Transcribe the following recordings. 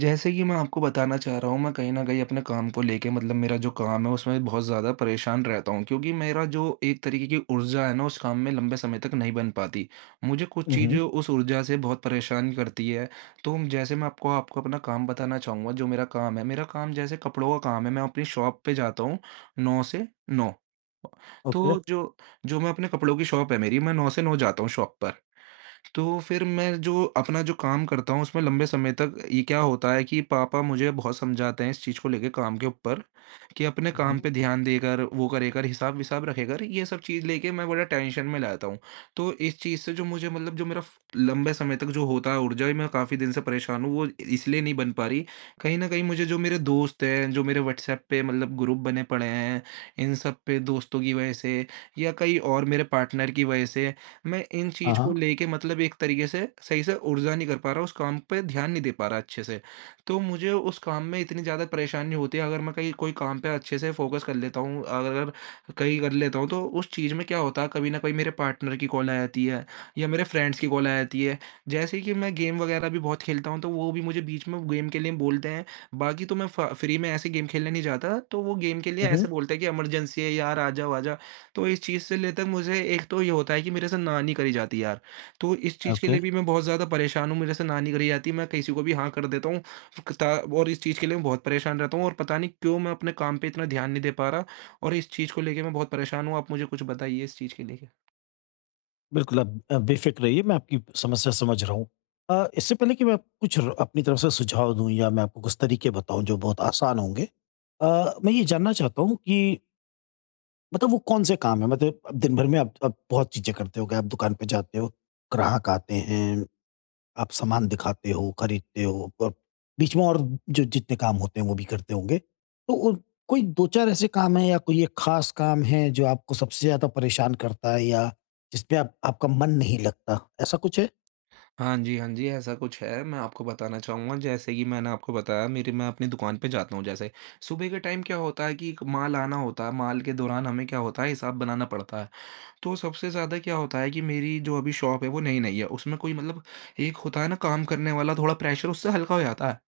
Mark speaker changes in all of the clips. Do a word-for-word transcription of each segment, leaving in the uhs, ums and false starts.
Speaker 1: जैसे कि मैं आपको बताना चाह रहा हूँ, मैं कहीं न कहीं अपने काम को लेके मतलब मेरा जो काम है उसमें बहुत ज़्यादा परेशान रहता हूँ क्योंकि मेरा जो एक तरीके की ऊर्जा है ना उस काम में लंबे समय तक नहीं बन पाती। मुझे कुछ
Speaker 2: हुँ,
Speaker 1: चीज़ें
Speaker 2: हुँ।
Speaker 1: उस ऊर्जा से बहुत परेशान करती है। तो हम- जैसे मैं आपको आपको अपना काम बताना चाहूँगा। जो मेरा काम है, मेरा काम जैसे कपड़ों का काम है, मैं अपनी शॉप पे जाता हूँ नौ से नौ।
Speaker 2: ओके।
Speaker 1: तो जो जो मैं अपने कपड़ों की शॉप है मेरी, मैं नौ से नौ जाता हूँ शॉप पर। तो फिर मैं जो अपना जो काम करता हूँ उसमें लंबे समय तक ये क्या होता है कि पापा मुझे बहुत समझाते हैं इस चीज़ को लेके काम के ऊपर कि अपने
Speaker 2: हुँ,
Speaker 1: काम
Speaker 2: हुँ।
Speaker 1: पे ध्यान देकर वो करे कर हिसाब विसाब रखे कर ये सब चीज़ लेके मैं बड़ा टेंशन में रहता हूँ। तो इस चीज़ से जो मुझे मतलब जो मेरा फ- लंबे समय तक जो होता है ऊर्जा, ये मैं काफ़ी दिन से परेशान हूँ वो इसलिए नहीं बन पा रही। कहीं ना कहीं मुझे जो मेरे दोस्त हैं जो मेरे व्हाट्सएप पे मतलब ग्रुप बने पड़े हैं, इन सब पे दोस्तों की वजह से या कई और मेरे पार्टनर की वजह से मैं इन
Speaker 2: हाँ,
Speaker 1: चीज़ को
Speaker 2: हाँ।
Speaker 1: लेके मतलब एक तरीके से सही से ऊर्जा नहीं कर पा रहा, उस काम पे ध्यान नहीं दे पा रहा अच्छे से। तो मुझे उस काम में इतनी ज़्यादा परेशानी होती है। अगर मैं कहीं कोई काम पे अच्छे से फ़ोकस कर लेता हूँ, अगर कहीं कर लेता हूँ, तो उस चीज़ में क्या होता है कभी न कभी मेरे पार्टनर की कॉल आ जाती है या मेरे फ्रेंड्स की कॉल आ जाती है। जैसे ही कि मैं गेम वगैरह भी बहुत खेलता हूँ तो वो भी मुझे बीच में गेम के लिए बोलते हैं। बाकी तो मैं फ फ्री में ऐसे गेम खेलने नहीं जाता, तो वो गेम के लिए
Speaker 2: हुँ, हुँ।
Speaker 1: ऐसे बोलते हैं कि इमरजेंसी है यार, आ जाओ, आ जा। तो इस चीज़ से लेकर मुझे एक तो ये होता है कि मेरे से ना नहीं करी जाती है यार। तो इस चीज़ के
Speaker 2: ओके,
Speaker 1: लिए भी मैं बहुत ज़्यादा परेशान हूँ, मेरे से ना नहीं करी जाती, है, मैं किसी को भी हाँ कर देता हूँ। कता और इस चीज़ के लिए मैं बहुत परेशान रहता हूँ और पता नहीं क्यों मैं अपने काम पे इतना ध्यान नहीं दे पा रहा, और इस चीज़ को लेके मैं बहुत परेशान हूँ। आप मुझे कुछ बताइए इस चीज़ के लेके?
Speaker 2: बिल्कुल आप अ, बेफ़िक्र रहिए मैं आपकी समस्या समझ रहा हूँ। अ, इससे पहले कि मैं आपको कुछ र अपनी तरफ से सुझाव दूँ या मैं आपको कुछ तरीके बताऊँ जो बहुत आसान होंगे। अ, मैं ये जानना चाहता हूँ कि मतलब वो कौन-से काम हैं? मतलब अब दिन भर में आप आप बहुत चीज़ें करते होगे, आप दुकान पे जाते हो, ग्राहक आते हैं आप सामान दिखाते हो, खरीदते हो और बीच में और जो जितने काम होते हैं वो भी करते होंगे। तो उन कोई दो चार ऐसे काम हैं या कोई एक ख़ास काम है जो आपको सबसे ज़्यादा परेशान करता है या जिसपे आप आपका मन नहीं लगता, ऐसा कुछ है?
Speaker 1: हाँ जी, हाँ जी, ऐसा कुछ है। मैं आपको बताना चाहूँगा, जैसे कि मैंने आपको बताया, मेरी मैं अपनी दुकान पे जाता हूँ जैसे। सुबह के टाइम क्या होता है कि एक माल आना होता है, माल के दौरान हमें क्या होता है हिसाब बनाना पड़ता है। तो सबसे ज़्यादा क्या होता है कि मेरी जो अभी शॉप है वो नई-नई है। उसमें कोई मतलब एक होता है ना काम करने वाला, थोड़ा प्रेशर उससे हल्का हो जाता है।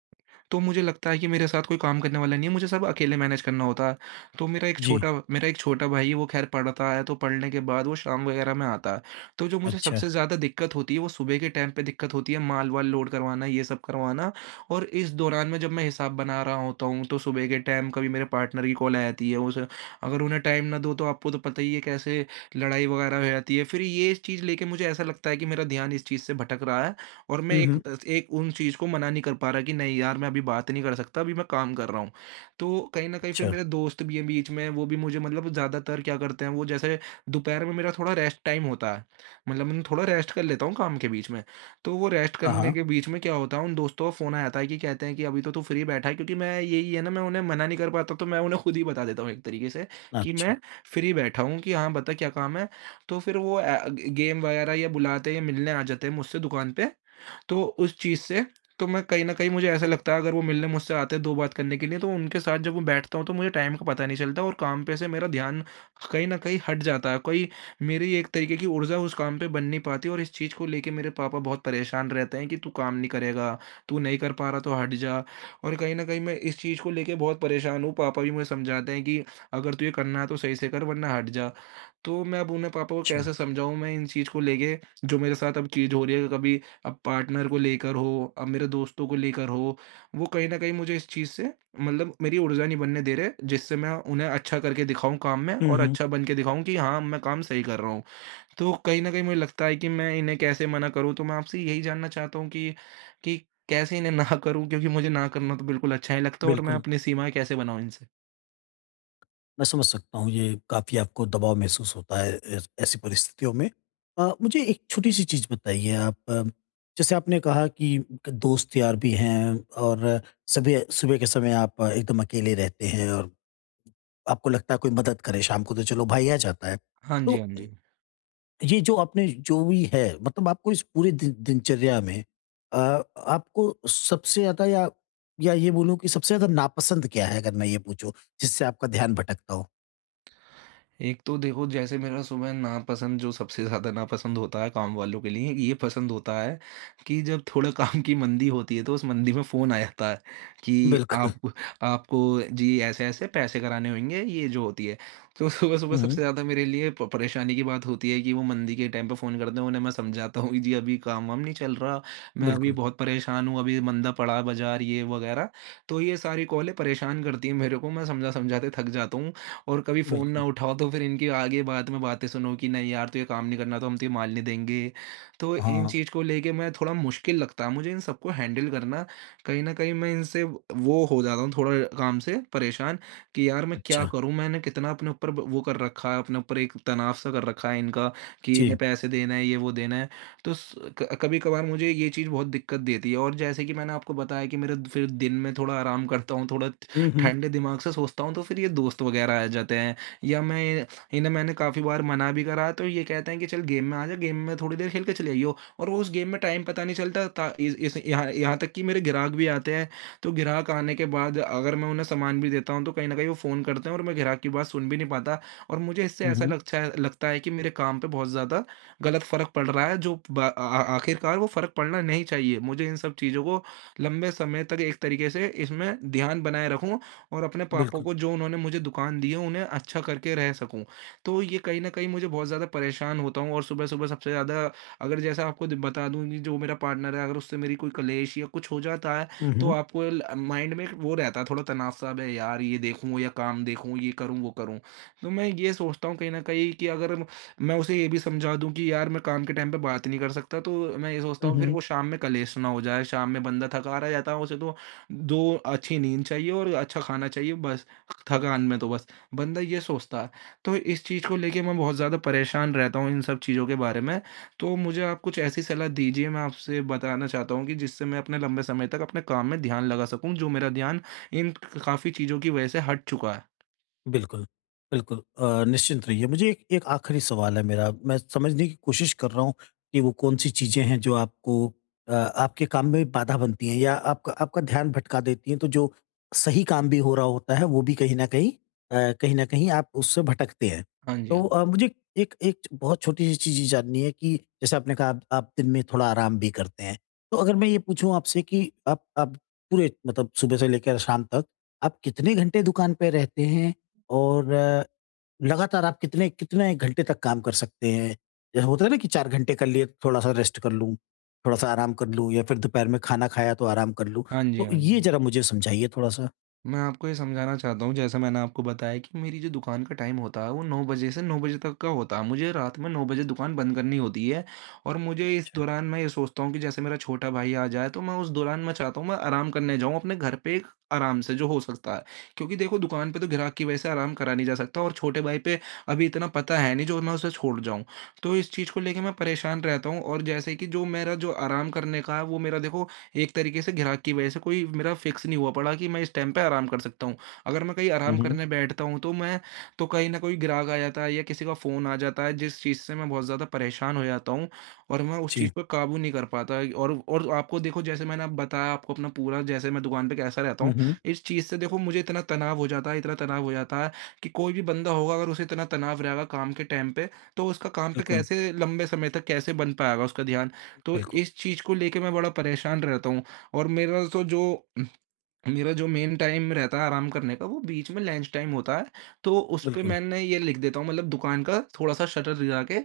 Speaker 1: तो मुझे लगता है कि मेरे साथ कोई काम करने वाला नहीं है, मुझे सब अकेले मैनेज करना होता है। तो मेरा एक
Speaker 2: जी,
Speaker 1: छोटा मेरा एक छोटा भाई है, वो ख़ैर पढ़ता है, तो पढ़ने के बाद वो शाम वग़ैरह में आता है। तो जो मुझे
Speaker 2: अच्छा।
Speaker 1: सबसे ज़्यादा दिक्कत होती है, वो सुबह के टाइम पे दिक्कत होती है, माल-वाल लोड करवाना, ये सब करवाना। और इस दौरान में जब मैं हिसाब बना रहा होता हूँ, तो सुबह के टाइम कभी मेरे पार्टनर की कॉल आ जाती है। उसे अगर उन्हें टाइम ना दो, तो आपको तो पता ही है कैसे लड़ाई वग़ैरह हो जाती है। फिर ये चीज़ लेके मुझे ऐसा लगता है कि मेरा ध्यान इस चीज़ से भटक रहा है और मैं
Speaker 2: हुँ,
Speaker 1: एक
Speaker 2: हुँ।
Speaker 1: एक उन चीज़ को मना नहीं कर पा रहा कि नहीं यार, मैं अभी बात नहीं कर सकता, अभी मैं काम कर रहा हूँ। तो कहीं न कहीं फिर
Speaker 2: अच्छा।
Speaker 1: मेरे दोस्त भी हैं बीच में, वो भी मुझे मतलब ज़्यादातर क्या करते हैं वो, जैसे दोपहर में मेरा थोड़ा रेस्ट टाइम होता है। मतलब मैं थोड़ा रेस्ट कर लेता हूँ काम के बीच में। तो वो रेस्ट
Speaker 2: हाँ,
Speaker 1: करने
Speaker 2: हाँ।
Speaker 1: के बीच में क्या होता है उन दोस्तों का फ़ोन आ जाता है कि कहते हैं कि अभी तो तू फ्री बैठा है, क्योंकि मैं यही है ना, मैं उन्हें मना नहीं कर पाता तो मैं उन्हें खुद ही बता देता हूँ एक तरीके से कि
Speaker 2: अच्छा,
Speaker 1: मैं फ्री बैठा हूँ कि हाँ, बता क्या काम है? तो फिर वो अ, गेम वगैरह या बुलाते हैं या मिलने आ जाते हैं मुझसे दुकान पे। तो उस चीज़ से तो मैं कहीं न कहीं मुझे ऐसा लगता है, अगर वो मिलने मुझसे आते हैं दो बात करने के लिए, तो उनके साथ जब मैं बैठता हूँ तो मुझे टाइम का पता नहीं चलता और काम पे से मेरा ध्यान कहीं न कहीं हट जाता है। कोई मेरी एक तरीके की ऊर्जा उस काम पे बन नहीं पाती, और इस चीज़ को लेके मेरे पापा बहुत परेशान रहते हैं कि तू काम नहीं करेगा, तू नहीं कर पा रहा तो हट जा। और कहीं न कहीं मैं इस चीज़ को लेके बहुत परेशान हूँ, पापा भी मुझे समझाते हैं कि अगर तुझे करना है तो सही से कर, वरना हट जा। तो मैं अब उन्हें पापा को
Speaker 2: अच्छा।
Speaker 1: कैसे समझाऊँ मैं इन चीज़ को लेके जो मेरे साथ अब चीज़ हो रही है, कभी अब पार्टनर को लेकर हो, अब मेरे दोस्तों को लेकर हो, वो कहीं न कहीं मुझे इस चीज़ से मतलब मेरी ऊर्जा नहीं बनने दे रहे, जिससे मैं उन्हें अच्छा करके दिखाऊँ काम में
Speaker 2: हुँ,
Speaker 1: और
Speaker 2: हुँ।
Speaker 1: अच्छा बन के दिखाऊँ कि हाँ, मैं काम सही कर रहा हूँ। तो कहीं न कहीं मुझे लगता है कि मैं इन्हें कैसे मना करूँ? तो मैं आपसे यही जानना चाहता हूँ कि कि कैसे इन्हें ना करूँ? क्योंकि मुझे ना करना तो बिल्कुल अच्छा नहीं लगता है, और मैं
Speaker 2: बिल्कुल।
Speaker 1: अपनी सीमाएँ कैसे बनाऊँ इनसे?
Speaker 2: मैं समझ सकता हूँ ये काफ़ी आपको दबाव महसूस होता है ऐस- ऐसी परिस्थितियों में। अ, मुझे एक छोटी सी चीज़ बताइए आप अ, जैसे आपने कहा कि क- दोस्त यार भी हैं और सभी सुबह के समय आप अ, एकदम अकेले रहते हैं और आपको लगता है कोई मदद करे शाम को तो चलो भाई आ जाता है।
Speaker 1: हाँ जी,
Speaker 2: तो
Speaker 1: हाँ जी।
Speaker 2: ये जो आपने जो भी है मतलब आपको इस पूरी दिन- दिनचर्या में अ, आपको सबसे ज़्यादा या या ये बोलूं कि सबसे ज़्यादा नापसंद क्या है अगर मैं ये पूछूं जिससे आपका ध्यान भटकता हो?
Speaker 1: एक तो देखो, जैसे मेरा सुबह नापसंद जो सबसे ज़्यादा नापसंद होता है, काम वालों के लिए ये पसंद होता है, कि जब थोड़ा काम की मंदी होती है तो उस मंदी में फ़ोन आ जाता है कि
Speaker 2: बिल्कुल।
Speaker 1: आप आपको जी ऐसे-ऐसे पैसे कराने होंगे, ये जो होती है। तो सुबह-सुबह
Speaker 2: हुँ, हुँ।
Speaker 1: सबसे ज़्यादा मेरे लिए प परेशानी की बात होती है कि वो मंदी के टाइम पे फ़ोन करते हैं, उन्हें मैं समझाता हूँ कि जी अभी काम-वाम नहीं चल रहा, मैं अभी
Speaker 2: बिल्कुल,
Speaker 1: बहुत परेशान हूँ, अभी मंदा पड़ा है बाज़ार, ये वग़ैरह। तो ये सारी कॉलें परेशान करती हैं मेरे को, मैं समझा-समझाते थक जाता हूँ, और कभी फ़ोन ना
Speaker 2: बिल्कुल।
Speaker 1: उठाओ तो फिर इनकी आगे बाद में बातें सुनो कि नहीं यार, तो ये काम नहीं करना तो हम तुझे मारने देंगे। तो इन
Speaker 2: हाँ।
Speaker 1: चीज़ को लेके मैं थोड़ा मुश्किल लगता है मुझे इन सबको हैंडल करना। कहीं न कहीं मैं इनसे वो हो जाता हूँ थोड़ा काम से परेशान, कि यार मैं क्या
Speaker 2: अच्छा,
Speaker 1: करूँ? मैंने कितना अपने ऊपर ब वो कर रखा है, अपने ऊपर एक तनाव सा कर रखा है इनका कि
Speaker 2: जी।
Speaker 1: इन्हें पैसे देना है, ये वो देना है। तो स क कभी-कभार मुझे ये चीज़ बहुत दिक्कत देती है, और जैसे कि मैंने आपको बताया कि मेरा फिर दिन में थोड़ा आराम करता हूँ, थोड़ा
Speaker 2: हुँ, हुँ।
Speaker 1: ठंडे दिमाग से सोचता हूँ तो फिर ये दोस्त वगैरह आ जाते हैं, या मैं इन्हें मैंने काफ़ी बार मना भी करा है, तो ये कहते हैं कि चल गेम में आ जा, गेम में थोड़ी देर खेल के चले आइयो। और वो उस गेम में टाइम पता नहीं चलता, ता- इस इस- यहाँ यहाँ तक कि मेरे ग्राहक भी आते हैं तो ग्राहक आने के बाद अगर मैं उन्हें सामान भी देता हूँ तो कहीं ना कहीं वो फ़ोन करते हैं और मैं ग्राहक की बात सुन भी नहीं पाता, और मुझे इससे
Speaker 2: हुँ,
Speaker 1: ऐसा
Speaker 2: हुँ।
Speaker 1: लगता है लगता है कि मेरे काम पे बहुत ज़्यादा गलत फ़र्क पड़ रहा है। जो बा- आ- आ- आखिरकार वो फ़र्क पड़ना नहीं चाहिए, मुझे इन सब चीज़ों को लंबे समय तक एक तरीके से इसमें ध्यान बनाए रखूं और अपने पापा
Speaker 2: बिल्कुल।
Speaker 1: को जो उन्होंने मुझे दुकान दी है, उन्हें अच्छा करके रह सकूँ। तो ये कहीं न कहीं मुझे बहुत ज़्यादा परेशान होता हूँ, और सुबह-सुबह सबसे ज़्यादा अगर जैसा आपको द बता दूँ कि जो मेरा पार्टनर है, अगर उससे मेरी कोई क्लेश या कुछ हो जाता है,
Speaker 2: हुँ,
Speaker 1: तो
Speaker 2: हुँ।
Speaker 1: आपको ल माइंड में एक वो रहता है थोड़ा तनाव-सा। "अबे यार! ये देखूँ या काम देखूँ, ये करूँ, वो करूँ।" तो मैं ये सोचता हूँ कहीं न कहीं कि अगर मैं उसे ये भी समझा दूँ कि यार, मैं काम के टाइम पे बात नहीं कर सकता, तो मैं ये सोचता
Speaker 2: हुँ,
Speaker 1: हूँ फिर
Speaker 2: हुँ।
Speaker 1: वो शाम में क्लेश ना हो जाए। शाम में बंदा थका रह जाता है, उसे तो दो अच्छी नींद चाहिए और अच्छा खाना चाहिए, बस। थकान में तो बस, बंदा ये सोचता है। तो इस चीज़ को लेके मैं बहुत ज़्यादा परेशान रहता हूँ इन सब चीज़ों के बारे में। तो मुझे आप कुछ ऐसी सलाह दीजिए, मैं आपसे बताना चाहता हूँ कि जिससे मैं अपने लंबे समय तक अपने काम में ध्यान लगा सकूँ, जो मेरा ध्यान इन काफ़ी चीज़ों की वजह से हट चुका है।
Speaker 2: बिल्कुल, बिल्कुल अ, निश्चिंत रहिए। मुझे एक एक आखिरी सवाल है मेरा, मैं समझने की कोशिश कर रहा हूँ कि वो कौन-सी चीज़ें हैं जो आपको अ, आपके काम में बाधा बनती हैं या आपका आपका ध्यान भटका देती हैं, तो जो सही काम भी हो रहा होता है, वो भी कहीं न कहीं अ, कहीं न कहीं आप उससे भटकते हैं।
Speaker 1: हाँ जी,
Speaker 2: तो
Speaker 1: हाँ जी।
Speaker 2: अ, मुझे एक एक बहुत छोटी-सी चीज़ ये जाननी है कि जैसे आपने कहा आप आप दिन में थोड़ा आराम भी करते हैं, तो अगर मैं ये पूछूँ आपसे कि आप आप पूरे मतलब सुबह से लेकर शाम तक, आप कितने घंटे दुकान पे रहते हैं? और अ, लगातार आप कितने कितने घंटे तक काम कर सकते हैं? जैसे होता है ना कि चार घंटे कर लिए, थोड़ा-सा रेस्ट कर लूँ, थोड़ा-सा आराम कर लूँ या फिर दोपहर में खाना खाया तो आराम कर लूँ।
Speaker 1: हाँ जी,
Speaker 2: तो
Speaker 1: हाँ
Speaker 2: ये
Speaker 1: जी।
Speaker 2: ज़रा मुझे समझाइए थोड़ा-सा?
Speaker 1: मैं आपको ये समझाना चाहता हूँ, जैसा मैंने आपको बताया, कि मेरी जो दुकान का टाइम होता है, वो नौ बजे से नौ बजे तक का होता है। मुझे रात में नौ बजे दुकान बंद करनी होती है, और मुझे इस
Speaker 2: अच्छा।
Speaker 1: दौरान मैं ये सोचता हूँ कि जैसे मेरा छोटा भाई आ जाए, तो मैं उस दौरान मैं चाहता हूँ, मैं आराम करने जाऊँ अपने घर पे एक आराम से, जो हो सकता है। क्योंकि देखो, दुकान पे तो ग्राहक की वजह से आराम करा नहीं जा सकता, और छोटे भाई पे अभी इतना पता है नहीं, जो मैं उसे छोड़ जाऊँ। तो इस चीज़ को लेके मैं परेशान रहता हूँ, और जैसे कि जो मेरा जो आराम करने का है, वो मेरा देखो एक तरीके से ग्राहक की वजह से कोई मेरा फिक्स नहीं हुआ पड़ा कि मैं इस टाइम पे आराम कर सकता हूँ। अगर मैं कहीं
Speaker 2: हुँ,
Speaker 1: आराम
Speaker 2: हुँ।
Speaker 1: करने बैठता हूँ तो मैं तो कहीं न कहीं ग्राहक आ जाता है या किसी का फ़ोन आ जाता है, जिस चीज़ से मैं बहुत ज़्यादा परेशान हो जाता हूँ, और मैं उस
Speaker 2: जी।
Speaker 1: चीज़ पे काबू नहीं कर पाता। और और आपको देखो, जैसे मैंने अब बताया आपको अपना पूरा, जैसे मैं दुकान पे कैसा रहता
Speaker 2: हुँ,
Speaker 1: हूँ,
Speaker 2: हुँ।
Speaker 1: इस चीज़ से देखो मुझे इतना तनाव हो जाता है, इतना तनाव हो जाता है कि कोई भी बंदा होगा अगर उसे इतना तनाव रहेगा काम के टाइम पे, तो उसका काम पे
Speaker 2: बिल्कुल,
Speaker 1: कैसे लंबे समय तक कैसे बन पाएगा उसका ध्यान? तो
Speaker 2: बिल्कुल,
Speaker 1: इस चीज़ को लेके मैं बड़ा परेशान रहता हूँ, और मेरा तो जो मेरा जो मेन टाइम रहता है आराम करने का, वो बीच में लंच टाइम होता है। तो उस पे
Speaker 2: बिल्कुल।
Speaker 1: मैंने ये लिख देता हूँ, मतलब दुकान का थोड़ा-सा शटर गिरा के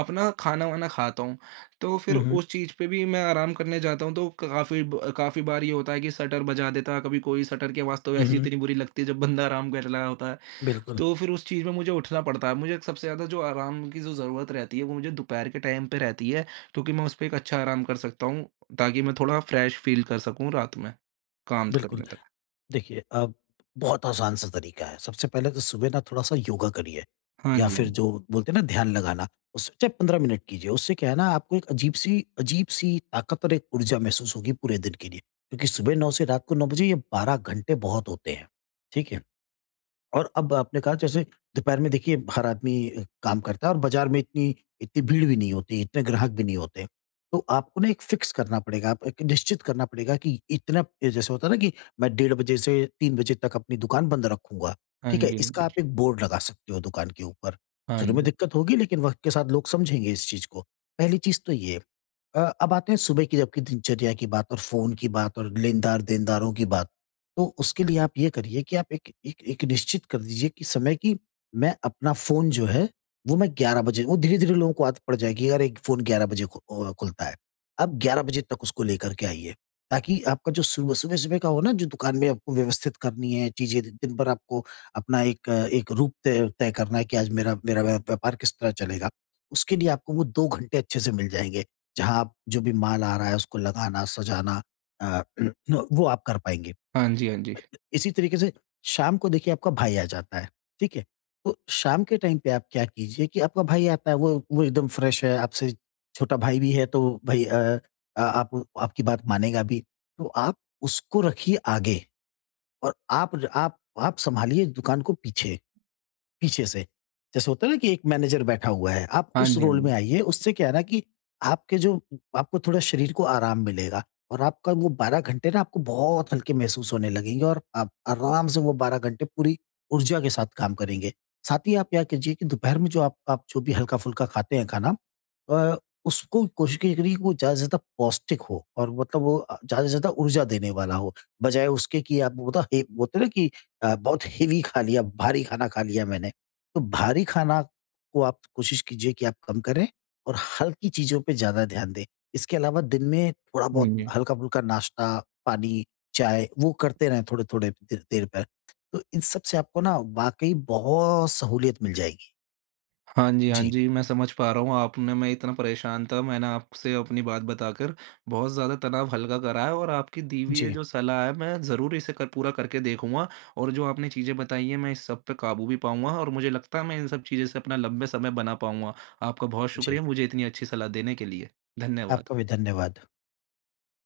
Speaker 1: अपना खाना-वाना खाता हूँ। तो फिर
Speaker 2: हुँ, हुँ।
Speaker 1: उस चीज़ पे भी मैं आराम करने जाता हूँ तो काफ़ी ब काफ़ी बार ये होता है कि शटर बजा देता है, कभी कोई शटर की आवाज़ तो
Speaker 2: हुँ,
Speaker 1: वैसे ही
Speaker 2: हुँ।
Speaker 1: इतनी बुरी लगती है जब बंदा आराम कर रहा होता है।
Speaker 2: बिल्कुल,
Speaker 1: तो फिर उस चीज़ में मुझे उठना पड़ता है। मुझे सबसे ज़्यादा जो आराम की जो ज़रूरत रहती है वो मुझे दोपहर के टाइम पे रहती है, क्योंकि मैं उस पे एक अच्छा आराम कर सकता हूँ ताकि मैं थोड़ा फ्रेश फ़ील कर सकूँ रात में काम
Speaker 2: बिल्कुल।
Speaker 1: करने तक।
Speaker 2: देखिए अब बहुत आसान सा तरीका है। सबसे पहले तो सुबह ना थोड़ा-सा योगा करिए
Speaker 1: हाँ
Speaker 2: या
Speaker 1: जी,
Speaker 2: फिर जो बोलते हैं ना ध्यान लगाना, उससे चाहे पंद्रह मिनट कीजिए। उससे क्या है ना आपको एक अजीब-सी अजीब-सी ताकत और एक ऊर्जा महसूस होगी पूरे दिन के लिए। क्योंकि सुबह नौ से रात को नौ बजे ये बारह घंटे बहुत होते हैं। ठीक है? और अब आपने कहा जैसे दोपहर में देखिए हर आदमी अ, काम करता है और बाजार में इतनी इतनी भीड़ भी नहीं होती, इतने ग्राहक भी नहीं होते। तो आपको ना एक फ़िक्स करना पड़ेगा, आप एक निश्चित करना पड़ेगा कि इतना ए, जैसे होता है ना कि मैं डेढ़ बजे से तीन बजे तक अपनी दुकान बंद रखूँगा,
Speaker 1: हाँ
Speaker 2: ठीक है?
Speaker 1: जी।
Speaker 2: इसका आप एक बोर्ड लगा सकते हो दुकान के ऊपर।
Speaker 1: हाँ जी,
Speaker 2: शुरू
Speaker 1: हाँ
Speaker 2: में
Speaker 1: जी।
Speaker 2: दिक्कत होगी लेकिन वक़्त के साथ लोग समझेंगे इस चीज़ को। पहली चीज़ तो ये है। अ, अब आते हैं सुबह की आपकी दिनचर्या की बात और फ़ोन की बात और लेनदार देनदारों की बात। तो उसके लिए आप ये करिए कि आप एक एक एक निश्चित कर दीजिए कि समय की मैं अपना फ़ोन जो है, वो मैं ग्यारह बजे वो धीरे-धीरे लोगों को आदत पड़ जाएगी यार एक फ़ोन ग्यारह बजे खु अ, खुलता है। आप ग्यारह बजे तक उसको लेकर के आइए, ताकि आपका जो सुबह सुबह-सुबह का हो ना जो दुकान में आपको व्यवस्थित करनी है चीज़ें दिन दिन भर आपको अपना एक अ, एक रूप तय तय करना है कि आज मेरा मेरा व्या व्यापार किस तरह चलेगा। उसके लिए आपको वो दो घंटे अच्छे से मिल जाएँगे। जहाँ आप जो भी माल आ रहा है उसको लगाना, सजाना अ, वो आप कर पाएँगे।
Speaker 1: हाँ जी। हाँ जी, हाँ जी।
Speaker 2: इसी तरीके से शाम को देखिए आपका भाई आ जाता है, ठीक है? तो शाम के टाइम पे आप क्या कीजिए कि आपका भाई आता है, वो वो एकदम फ्रेश है, आपसे छोटा भाई भी है तो भाई अ अ, आप आपकी बात मानेगा भी। तो आप उसको रखिए आगे और आप र आप आप सँभालिए दुकान को पीछे। पीछे से। जैसे होता है ना कि एक मैनेजर बैठा हुआ है, आप
Speaker 1: हाँ
Speaker 2: उस
Speaker 1: जी, हाँ
Speaker 2: रोल में
Speaker 1: जी।
Speaker 2: आइए, उससे क्या है ना कि आपके जो आपको थोड़ा शरीर को आराम मिलेगा और आपका वो बारह घंटे ना आपको बहुत हल्के महसूस होने लगेंगे और आप आराम से वो बारह घंटे पूरी ऊर्जा के साथ काम करेंगे। साथ ही आप क्या कीजिए कि दोपहर में जो आप आप जो भी हल्का-फुल्का खाते हैं खाना, अ, उसको कोशिश की करिए कि वो ज़्यादा से ज़्यादा पौष्टिक हो और मतलब वो अ, ज़्यादा से ज़्यादा ऊर्जा देने वाला हो, बजाय उसके कि आप मतलब हे बोलते हैं ना कि अ, बहुत हेवी खा लिया, भारी खाना खा लिया मैंने। तो भारी खाना को आप कोशिश कीजिए कि आप कम करें और हल्की चीज़ों पे ज़्यादा ध्यान दें। इसके अलावा दिन में थोड़ा
Speaker 1: हाँ
Speaker 2: बहुत
Speaker 1: जी।
Speaker 2: हल्का-फुल्का नाश्ता, पानी, चाय वो करते रहें थोड़े-थोड़े देर देर पर। तो इन सब से आपको ना वाक़ई बहुत सहूलियत मिल जाएगी।
Speaker 1: हाँ जी, हाँ
Speaker 2: जी।
Speaker 1: जी, मैं समझ पा रहा हूँ। आपने, मैं इतना परेशान था, मैंने आपसे अपनी बात बताकर बहुत ज़्यादा तनाव हल्का करा है, और आपकी दी हुई ये
Speaker 2: जी,
Speaker 1: जो सलाह है, मैं ज़रूर इसे कर पूरा करके देखूँगा, और जो आपने चीज़ें बताई हैं, मैं इस सब पे काबू भी पाऊँगा, और मुझे लगता है मैं इन सब चीज़ों से अपना लंबे समय बना पाऊँगा। आपका बहुत
Speaker 2: जी।
Speaker 1: शुक्रिया मुझे इतनी अच्छी सलाह देने के लिए।
Speaker 2: आपका भी
Speaker 1: धन्यवाद।
Speaker 2: धन्यवाद।